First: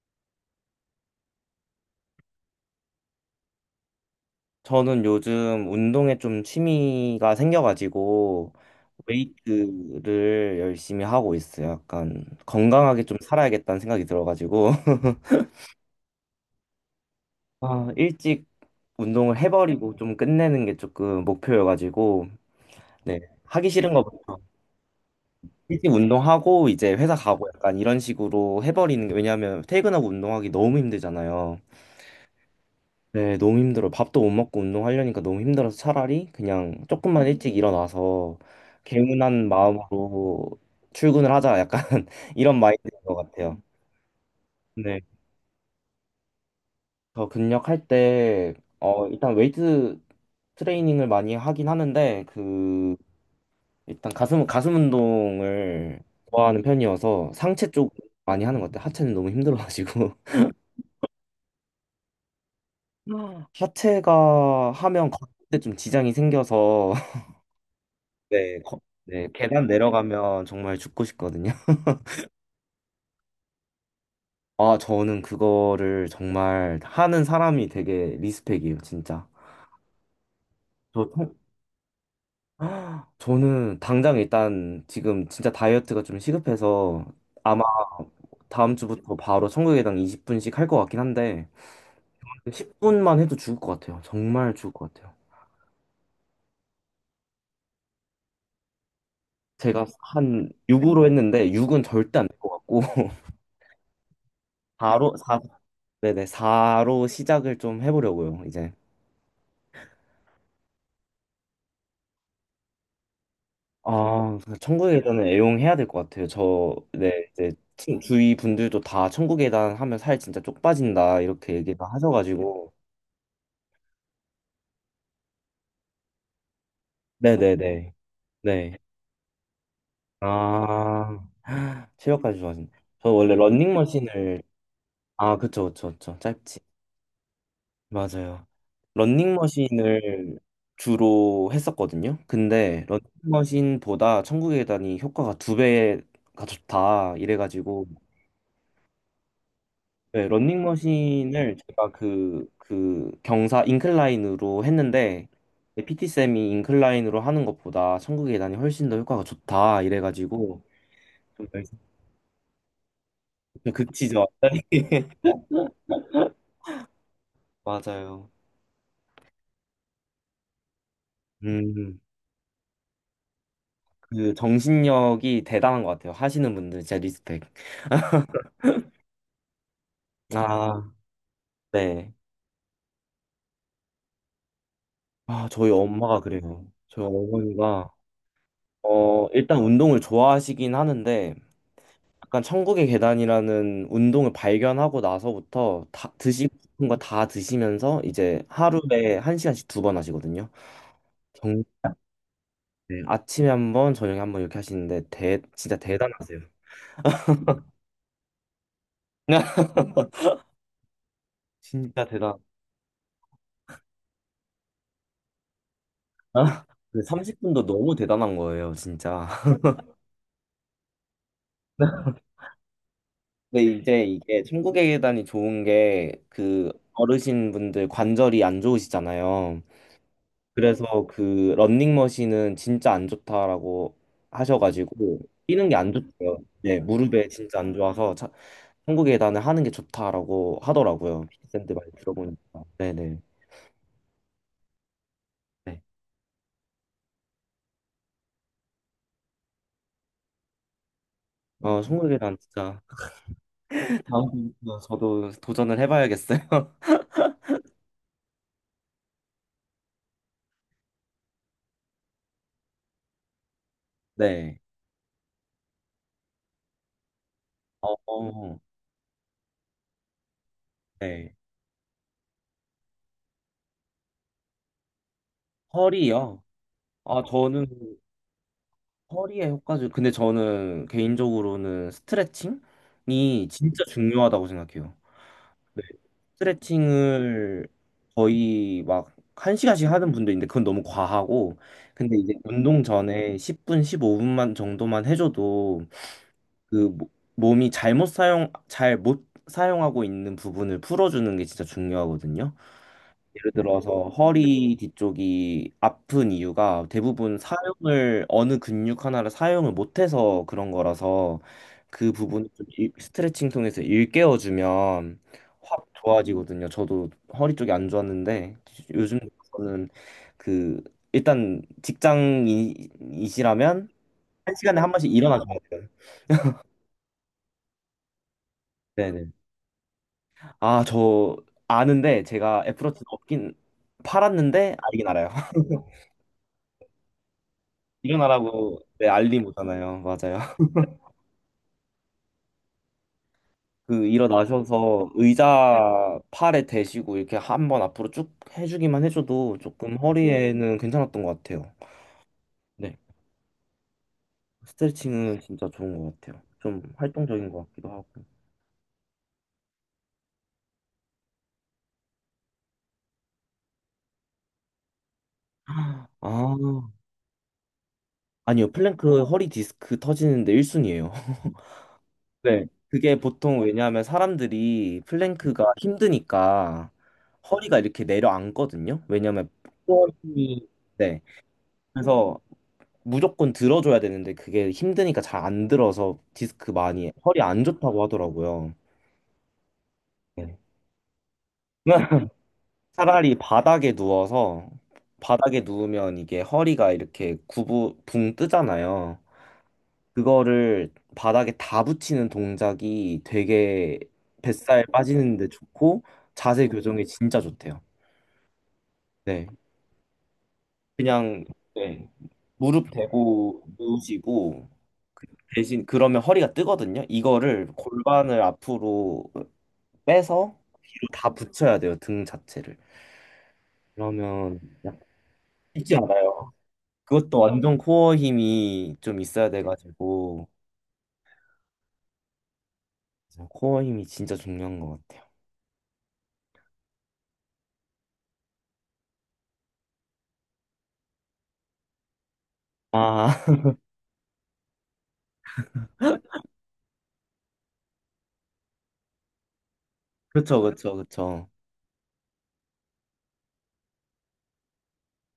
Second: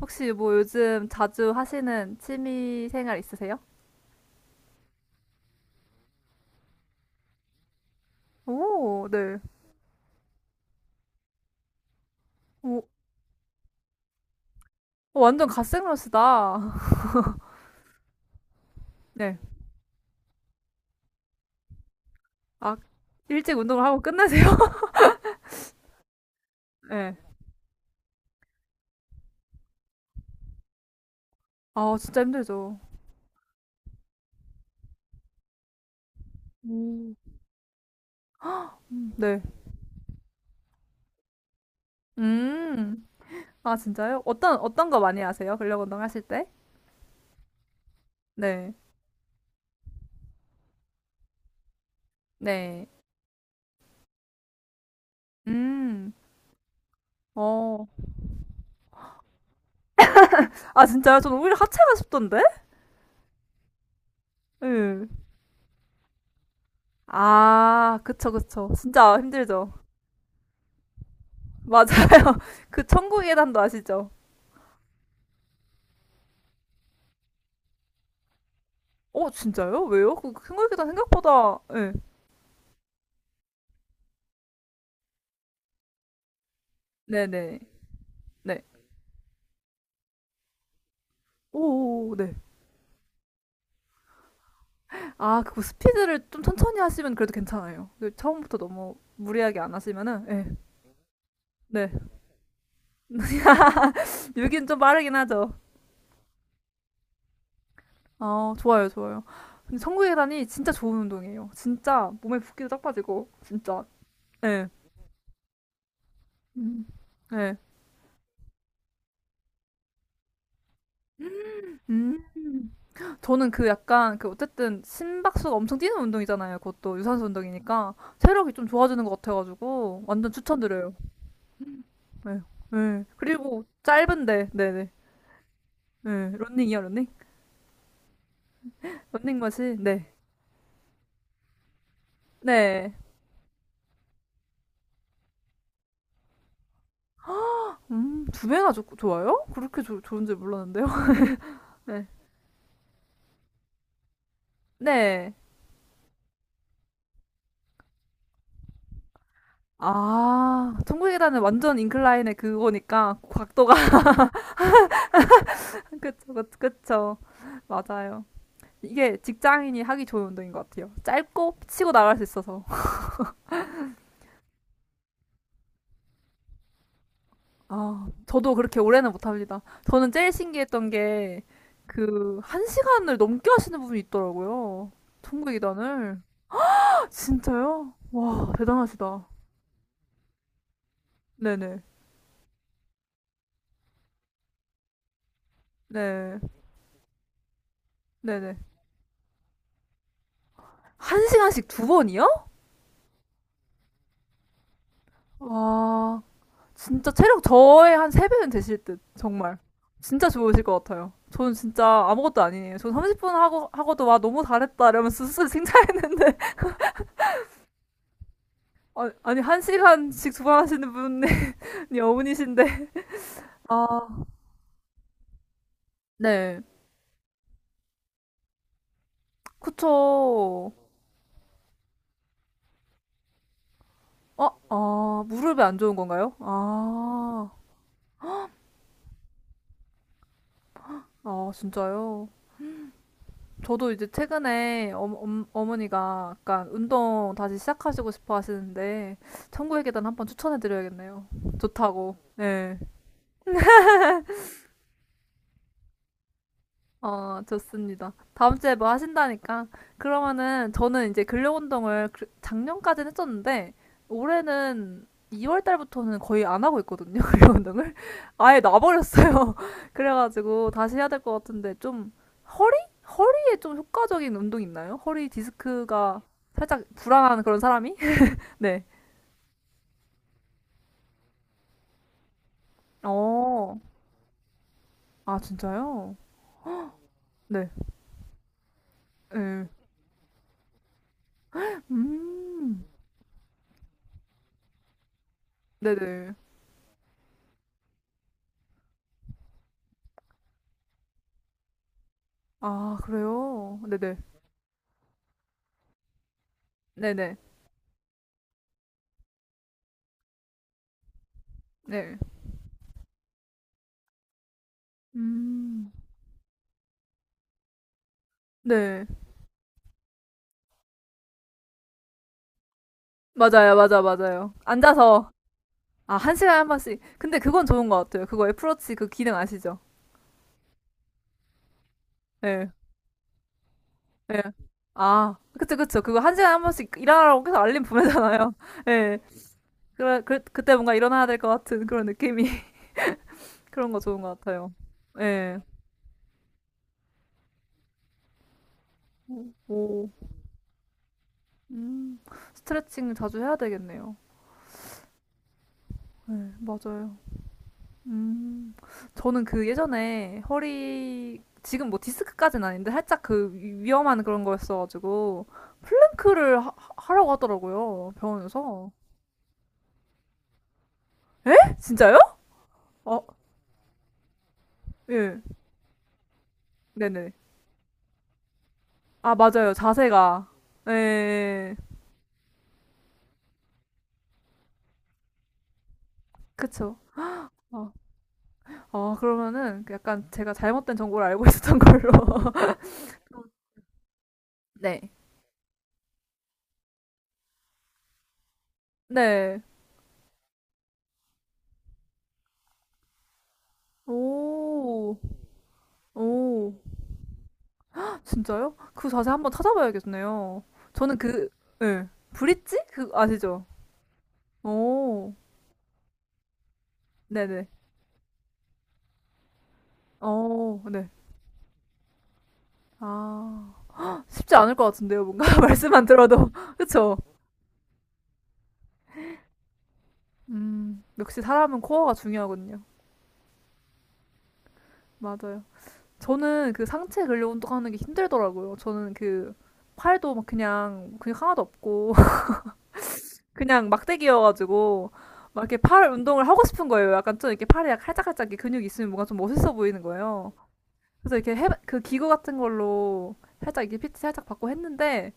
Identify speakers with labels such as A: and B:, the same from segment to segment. A: 혹시 뭐 요즘 자주 하시는 취미 생활 있으세요?
B: 저는 요즘 운동에 좀 취미가 생겨가지고
A: 오, 네.
B: 웨이트를 열심히 하고 있어요. 약간
A: 오,
B: 건강하게 좀 살아야겠다는 생각이 들어가지고
A: 어, 완전 갓생러시다.
B: 아, 일찍 운동을
A: 네.
B: 해버리고 좀 끝내는 게 조금 목표여가지고.
A: 아,
B: 네.
A: 일찍
B: 하기
A: 운동을
B: 싫은
A: 하고
B: 것부터
A: 끝내세요?
B: 일찍 운동하고 이제 회사
A: 네.
B: 가고 약간 이런 식으로 해버리는 게, 왜냐하면 퇴근하고 운동하기 너무 힘들잖아요.
A: 아, 진짜 힘들죠.
B: 네, 너무 힘들어. 밥도 못 먹고 운동하려니까 너무 힘들어서 차라리 그냥 조금만 일찍 일어나서
A: 네.
B: 개운한 마음으로 출근을 하자. 약간 이런 마인드인
A: 음.
B: 것 같아요.
A: 아, 진짜요? 어떤 거
B: 네.
A: 많이 하세요? 근력 운동 하실 때?
B: 저 근력할 때,
A: 네.
B: 일단 웨이트 트레이닝을 많이 하긴 하는데,
A: 네.
B: 일단 가슴, 가슴 운동을
A: 음.
B: 좋아하는 편이어서 상체
A: 어.
B: 쪽 많이 하는 것 같아요. 하체는 너무 힘들어가지고.
A: 아, 진짜요? 저는 오히려 하체가 쉽던데?
B: 하체가
A: 네.
B: 하면 걷을 때 좀 지장이 생겨서.
A: 아, 그쵸,
B: 네,
A: 그쵸. 진짜
B: 네, 계단
A: 힘들죠.
B: 내려가면 정말 죽고 싶거든요.
A: 맞아요. 그 천국의 계단도 아시죠?
B: 아, 저는 그거를 정말 하는 사람이 되게 리스펙이에요, 진짜.
A: 어, 진짜요? 왜요? 그 생각보다
B: 저, 통-
A: 생각보다 예.
B: 저는 당장 일단 지금 진짜 다이어트가 좀 시급해서
A: 네, 네.
B: 아마
A: 네.
B: 다음 주부터 바로 청구계단 20분씩 할 것 같긴 한데,
A: 오오오 네.
B: 10분만 해도 죽을 것 같아요. 정말 죽을 것 같아요.
A: 아, 그거 스피드를 좀 천천히 하시면 그래도 괜찮아요. 그 처음부터 너무 무리하게 안
B: 제가
A: 하시면은
B: 한
A: 예.
B: 6으로 했는데 6은
A: 네.
B: 절대 안 될 것 같고.
A: 여긴 좀 빠르긴
B: 4로 4,
A: 하죠.
B: 네네, 4로 시작을 좀 해보려고요,
A: 아,
B: 이제.
A: 좋아요, 좋아요. 근데 천국의 계단이 진짜 좋은 운동이에요. 진짜 몸에 붓기도 딱 빠지고 진짜.
B: 아,
A: 예.
B: 천국의 계단은 애용해야 될 것 같아요. 저,
A: 음.
B: 네, 이제
A: 예.
B: 주위 분들도 다 천국의 계단 하면 살 진짜 쪽 빠진다 이렇게 얘기를
A: 음.
B: 하셔가지고,
A: 저는 그 약간 그 어쨌든 심박수가 엄청 뛰는 운동이잖아요. 그것도 유산소
B: 네, 네,
A: 운동이니까
B: 네,
A: 체력이 좀
B: 네.
A: 좋아지는 것 같아가지고 완전 추천드려요.
B: 아, 체력까지
A: 네.
B: 좋아진.
A: 네.
B: 저 원래
A: 그리고
B: 런닝머신을.
A: 짧은데. 네네.
B: 아, 그쵸, 그쵸, 그쵸.
A: 네.
B: 짧지.
A: 런닝이요, 런닝?
B: 맞아요.
A: 런닝머신. 네.
B: 런닝머신을 주로 했었거든요. 근데
A: 네.
B: 런닝머신보다 천국의 계단이 효과가 두 배가 좋다 이래가지고.
A: 두 배나 좋아요? 그렇게 좋 좋은
B: 네,
A: 줄 몰랐는데요.
B: 런닝머신을 제가
A: 네.
B: 그 경사 인클라인으로 했는데
A: 네.
B: PT쌤이 인클라인으로 하는 것보다 천국의 계단이 훨씬 더 효과가 좋다 이래가지고.
A: 아, 천국의 계단은
B: 좀
A: 완전
B: 열심히-
A: 인클라인의 그거니까
B: 좀
A: 각도가
B: 극치죠.
A: 그쵸, 그쵸, 그쵸. 맞아요.
B: 맞아요.
A: 이게 직장인이 하기 좋은 운동인 것 같아요. 짧고 치고
B: 음,
A: 나갈 수 있어서.
B: 그 정신력이 대단한 것 같아요. 하시는 분들 진짜 리스펙.
A: 아, 저도 그렇게 오래는 못합니다. 저는 제일 신기했던
B: 아,
A: 게,
B: 네.
A: 그, 한 시간을 넘게 하시는 분이 있더라고요.
B: 아, 저희 엄마가
A: 천국이단을.
B: 그래요. 저희 어머니가
A: 진짜요? 와, 대단하시다.
B: 일단 운동을 좋아하시긴 하는데
A: 네네.
B: 약간 천국의 계단이라는 운동을 발견하고 나서부터 다
A: 네.
B: 드시고 싶은 거 다 드시면서 이제
A: 네네.
B: 하루에 1시간씩 2번 하시거든요.
A: 한
B: 정,
A: 시간씩 두 번이요?
B: 네, 아침에 1번, 저녁에 1번 이렇게 하시는데 진짜
A: 와,
B: 대단하세요.
A: 진짜 체력 저의 한 세 배는 되실 듯. 정말. 진짜 좋으실 것 같아요. 저는
B: 진짜
A: 진짜
B: 대단.
A: 아무것도 아니에요. 저 30분 하고, 하고도 와, 너무 잘했다. 이러면서 스스로 칭찬했는데.
B: 아, 30분도 너무 대단한 거예요,
A: 아니,
B: 진짜.
A: 아니, 한 시간씩 두 번 하시는 분이 어머니신데.
B: 근데 이제
A: 아,
B: 이게 천국의 계단이 좋은 게
A: 네.
B: 그 어르신분들 관절이 안 좋으시잖아요.
A: 그쵸.
B: 그래서 그 런닝머신은 진짜 안 좋다라고
A: 아,
B: 하셔가지고
A: 아, 무릎에
B: 뛰는 게
A: 안
B: 안
A: 좋은 건가요?
B: 좋대요. 네, 무릎에
A: 아,
B: 진짜 안 좋아서 천국 계단을 하는 게 좋다라고 하더라고요.
A: 아,
B: 피트샌드 많이
A: 진짜요?
B: 들어보니까. 네네.
A: 저도 이제 최근에
B: 네.
A: 어머니가 약간 운동 다시 시작하시고 싶어 하시는데, 천국의 계단 한번 추천해 드려야겠네요.
B: 어, 천국
A: 좋다고.
B: 계단
A: 네.
B: 진짜 다음부터 저도 도전을 해봐야겠어요.
A: 어, 좋습니다. 다음 주에 뭐 하신다니까. 그러면은 저는 이제 근력 운동을 그- 작년까지는 했었는데
B: 네.
A: 올해는 2월 달부터는 거의 안 하고 있거든요. 근력
B: 어,
A: 운동을
B: 어,
A: 아예 놔버렸어요. 그래가지고 다시 해야 될 것
B: 네.
A: 같은데 좀 허리? 허리에 좀 효과적인 운동 있나요? 허리 디스크가
B: 허리요.
A: 살짝
B: 아,
A: 불안한 그런
B: 저는
A: 사람이? 네.
B: 허리에 효과주. 근데 저는 개인적으로는 스트레칭이
A: 어.
B: 진짜 중요하다고 생각해요.
A: 아, 진짜요? 네.
B: 스트레칭을 거의 막 한 시
A: 네.
B: 간씩 하는 분도 있는데 그건 너무 과하고, 근데 이제
A: 음.
B: 운동 전에 10분, 15분만 정도만 해줘도
A: 네네.
B: 그 모- 몸이 잘못 사용, 잘 못 사용하고 있는 부분을 풀어주는 게 진짜 중요하거든요.
A: 아,
B: 예를
A: 그래요?
B: 들어서
A: 네네.
B: 허리 뒤쪽이 아픈 이유가
A: 네네.
B: 대부분 사용을 어느 근육 하나를 사용을 못해서 그런 거라서 그
A: 네.
B: 부분을 스트레칭 통해서 일깨워주면 확
A: 음.
B: 좋아지거든요. 저도 허리 쪽이 안 좋았는데
A: 네.
B: 요즘 저는 그 일단
A: 맞아요,
B: 직장인이시라면
A: 맞아, 맞아요.
B: 1시간에 1번씩
A: 앉아서,
B: 일어나줘야 돼요.
A: 아, 한 시간에 한 번씩. 근데 그건 좋은 것 같아요. 그거 애플워치 그
B: 네네.
A: 기능 아시죠?
B: 아, 저 아는데 제가
A: 예,
B: 애플워치는 없긴
A: 예.
B: 팔았는데 알긴 알아요.
A: 아, 그쵸, 그쵸. 그거 한 시간에 한 번씩 일어나라고 계속 알림 보내잖아요.
B: 일어나라고 네,
A: 예.
B: 알림 오잖아요.
A: 그래,
B: 맞아요.
A: 그, 그때 뭔가 일어나야 될 것 같은 그런 느낌이. 그런 거
B: 그
A: 좋은 것 같아요.
B: 일어나셔서
A: 예.
B: 의자 팔에 대시고 이렇게 한번 앞으로 쭉 해주기만
A: 오,
B: 해줘도 조금
A: 오.
B: 허리에는 괜찮았던 것 같아요.
A: 음.
B: 네.
A: 스트레칭 자주 해야 되겠네요.
B: 스트레칭은 진짜 좋은 것 같아요.
A: 네
B: 좀
A: 맞아요.
B: 활동적인 것 같기도 하고.
A: 음, 저는 그 예전에 허리, 지금 뭐 디스크까지는 아닌데 살짝 그 위험한 그런 거였어가지고,
B: 아,
A: 플랭크를 하라고 하더라고요,
B: 아니요.
A: 병원에서.
B: 플랭크 허리 디스크 터지는데 1순위예요.
A: 에? 진짜요?
B: 네. 그게
A: 어,
B: 보통 왜냐하면 사람들이
A: 예.
B: 플랭크가 힘드니까
A: 네네.
B: 허리가 이렇게 내려앉거든요.
A: 아,
B: 왜냐하면
A: 맞아요. 자세가.
B: 복원이.
A: 예,
B: 네.
A: 예, 예.
B: 그래서 무조건 들어줘야 되는데 그게 힘드니까 잘 안 들어서 디스크
A: 그쵸.
B: 많이 허리 안
A: 어,
B: 좋다고 하더라고요.
A: 어, 그러면은 그 약간 제가
B: 네.
A: 잘못된 정보를 알고 있었던 걸로.
B: 차라리 바닥에 누워서
A: 네.
B: 바닥에 누우면 이게 허리가 이렇게 구부 붕 뜨잖아요.
A: 네.
B: 그거를 바닥에 다 붙이는 동작이 되게 뱃살
A: 오,
B: 빠지는데 좋고 자세
A: 오.
B: 교정에 진짜 좋대요.
A: 진짜요? 그 자세
B: 네.
A: 한번 찾아봐야겠네요. 저는
B: 그냥.
A: 그, 예.
B: 네.
A: 브릿지?
B: 무릎
A: 그,
B: 대고
A: 아시죠?
B: 누우시고
A: 오,
B: 대신 그러면 허리가 뜨거든요.
A: 네네.
B: 이거를 골반을 앞으로 빼서
A: 어,
B: 뒤로
A: 네.
B: 다 붙여야 돼요, 등 자체를.
A: 아, 쉽지
B: 그러면
A: 않을 것
B: 약-
A: 같은데요, 뭔가.
B: 쉽지
A: 말씀만 들어도.
B: 않아요.
A: 그쵸?
B: 그것도 완전 코어 힘이 좀 있어야 돼가지고.
A: 역시 사람은 코어가 중요하거든요.
B: 코어 힘이 진짜 중요한 것 같아요.
A: 맞아요. 저는 그 상체 근력 운동하는 게 힘들더라고요. 저는 그, 팔도 막 그냥, 근육 하나도 없고,
B: 아,
A: 그냥 막대기여가지고, 막 이렇게 팔 운동을 하고 싶은 거예요. 약간 좀 이렇게 팔에 칼짝칼짝 이렇게 근육이 있으면 뭔가 좀 멋있어 보이는 거예요.
B: 그쵸, 그쵸,
A: 그래서
B: 그쵸.
A: 이렇게 해, 그 기구 같은 걸로 살짝 이게 피 t 살짝 받고 했는데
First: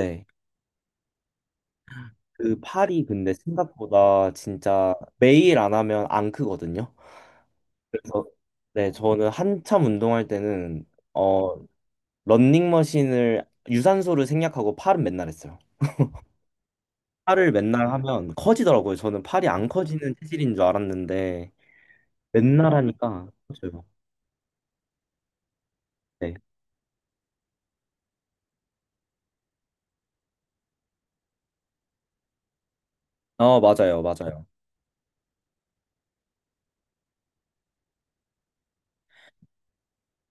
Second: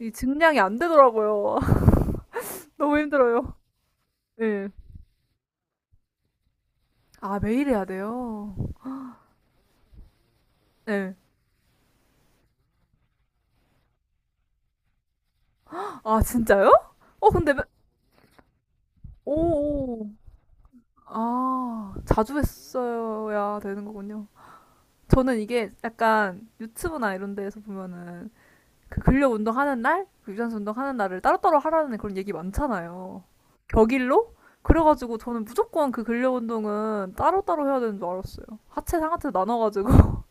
A: 이 증량이 안 되더라고요.
B: 그
A: 너무
B: 팔이 근데
A: 힘들어요.
B: 생각보다
A: 네.
B: 진짜 매일 안 하면 안 크거든요.
A: 아, 매일 해야
B: 그래서
A: 돼요.
B: 네, 저는 한참 운동할 때는
A: 네.
B: 어 런닝머신을 유산소를 생략하고 팔은 맨날 했어요.
A: 아, 진짜요? 어, 근데
B: 팔을 맨날 하면 커지더라고요. 저는 팔이 안
A: 오. 오.
B: 커지는 체질인 줄 알았는데
A: 아, 자주
B: 맨날 하니까
A: 했어야 되는
B: 커져요.
A: 거군요. 저는 이게
B: 네.
A: 약간 유튜브나 이런 데에서 보면은 그 근력 운동하는 날, 그 유산소 운동하는 날을 따로따로 하라는 그런 얘기 많잖아요.
B: 어, 맞아요.
A: 격일로?
B: 맞아요.
A: 그래가지고 저는 무조건 그 근력 운동은 따로따로 해야 되는 줄 알았어요. 하체, 상하체 나눠가지고.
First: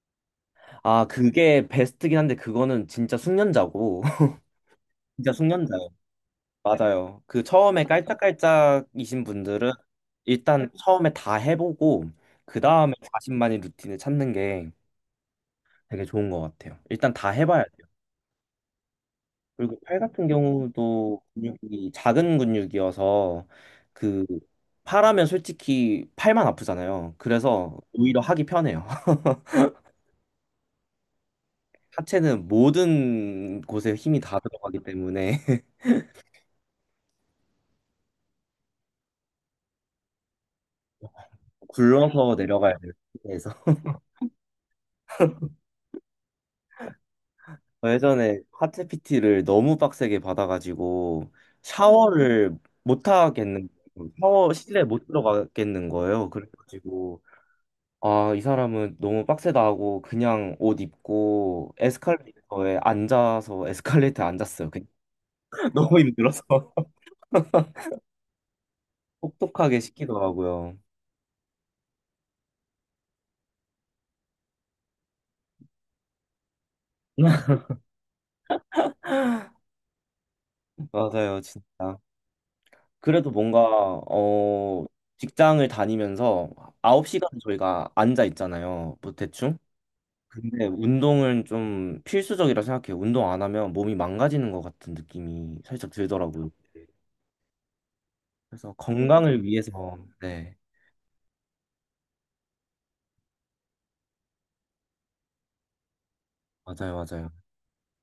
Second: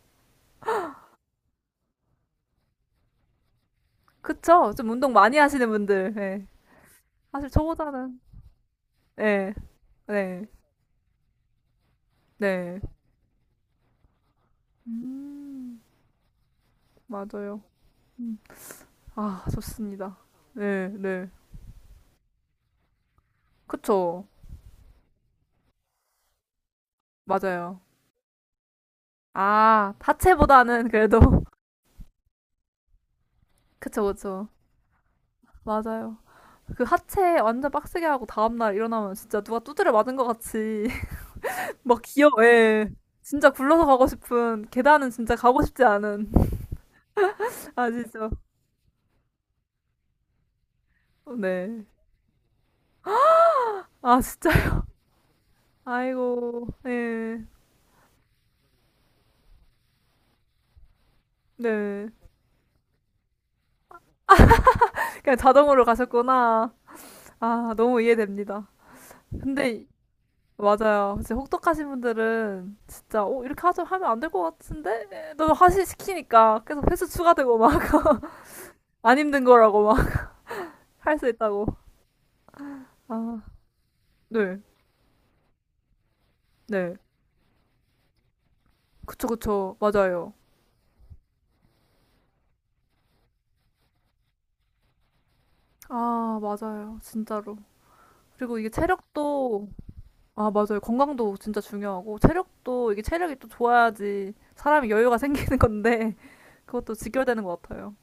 B: 아, 그게 베스트긴 한데 그거는 진짜 숙련자고.
A: 그쵸? 좀 운동
B: 진짜
A: 많이 하시는
B: 숙련자예요.
A: 분들. 예.
B: 맞아요. 그
A: 사실
B: 처음에
A: 저보다는.
B: 깔짝깔짝이신
A: 네.
B: 분들은
A: 네.
B: 일단 처음에 다 해보고 그
A: 네.
B: 다음에 자신만의 루틴을 찾는 게
A: 음,
B: 되게 좋은 것 같아요. 일단 다
A: 맞아요.
B: 해봐야.
A: 음. 아,
B: 그리고 팔
A: 좋습니다.
B: 같은
A: 네,
B: 경우도
A: 네.
B: 근육이 작은 근육이어서
A: 그쵸.
B: 그 팔하면 솔직히 팔만 아프잖아요. 그래서
A: 맞아요.
B: 오히려 하기 편해요.
A: 아, 하체보다는 그래도.
B: 하체는 모든 곳에
A: 그쵸,
B: 힘이 다
A: 그쵸.
B: 들어가기 때문에
A: 맞아요. 그 하체 완전 빡세게 하고 다음날 일어나면 진짜 누가 두드려 맞은 것 같이 막 기어,
B: 굴러서 내려가야
A: 예.
B: 돼요.
A: 진짜
B: 그래서
A: 굴러서 가고 싶은, 계단은 진짜 가고 싶지 않은. 아시죠?
B: 예전에 하체 PT를 너무 빡세게 받아가지고
A: 네.
B: 샤워를 못 하겠는,
A: 아, 진짜.
B: 샤워 실내 못 들어가겠는 거예요.
A: 아이고,
B: 그래가지고
A: 예.
B: 아, 이 사람은 너무 빡세다 하고 그냥 옷 입고
A: 네.
B: 에스컬레이터에 앉아서 에스컬레이터에 앉았어요. 그냥
A: 그냥 자동으로
B: 너무 힘들어서.
A: 가셨구나. 아, 너무 이해됩니다.
B: 혹독하게
A: 근데,
B: 시키더라고요.
A: 맞아요. 진짜 혹독하신 분들은 진짜, 어, 이렇게 하자 하면 안 될 것 같은데? 너무 하시 시키니까 계속 횟수 추가되고 막. 안 힘든 거라고 막 할 수
B: 맞아요,
A: 있다고.
B: 진짜. 그래도
A: 아,
B: 뭔가
A: 네.
B: 어 직장을 다니면서
A: 네.
B: 9시간 저희가 앉아 있잖아요. 뭐
A: 그쵸,
B: 대충.
A: 그쵸. 맞아요.
B: 근데 운동은 좀 필수적이라 생각해요. 운동 안 하면 몸이 망가지는 것 같은 느낌이 살짝
A: 아,
B: 들더라고요.
A: 맞아요. 진짜로. 그리고 이게
B: 그래서 건강을
A: 체력도,
B: 위해서
A: 아,
B: 네,
A: 맞아요. 건강도 진짜 중요하고, 체력도, 이게 체력이 또 좋아야지 사람이 여유가 생기는 건데,
B: 맞아요,
A: 그것도 직결
B: 맞아요.
A: 되는 것 같아요.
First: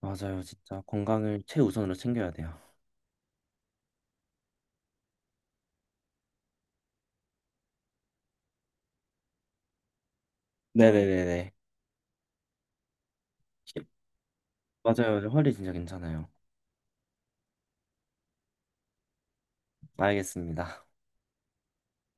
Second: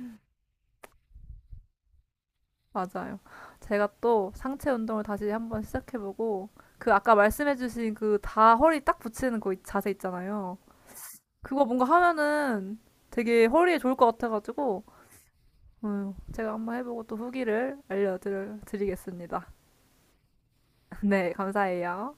B: 맞아요. 진짜 건강을 최우선으로 챙겨야 돼요.
A: 맞아요. 제가 또 상체 운동을 다시 한번 시작해보고, 그 아까 말씀해주신 그 다 허리 딱 붙이는 그 자세 있잖아요.
B: 네네네네.
A: 그거 뭔가 하면은 되게 허리에 좋을 것 같아가지고,
B: 맞아요. 허리 진짜 괜찮아요.
A: 제가 한번 해보고 또 후기를 알려드리겠습니다.
B: 알겠습니다.
A: 네, 감사해요.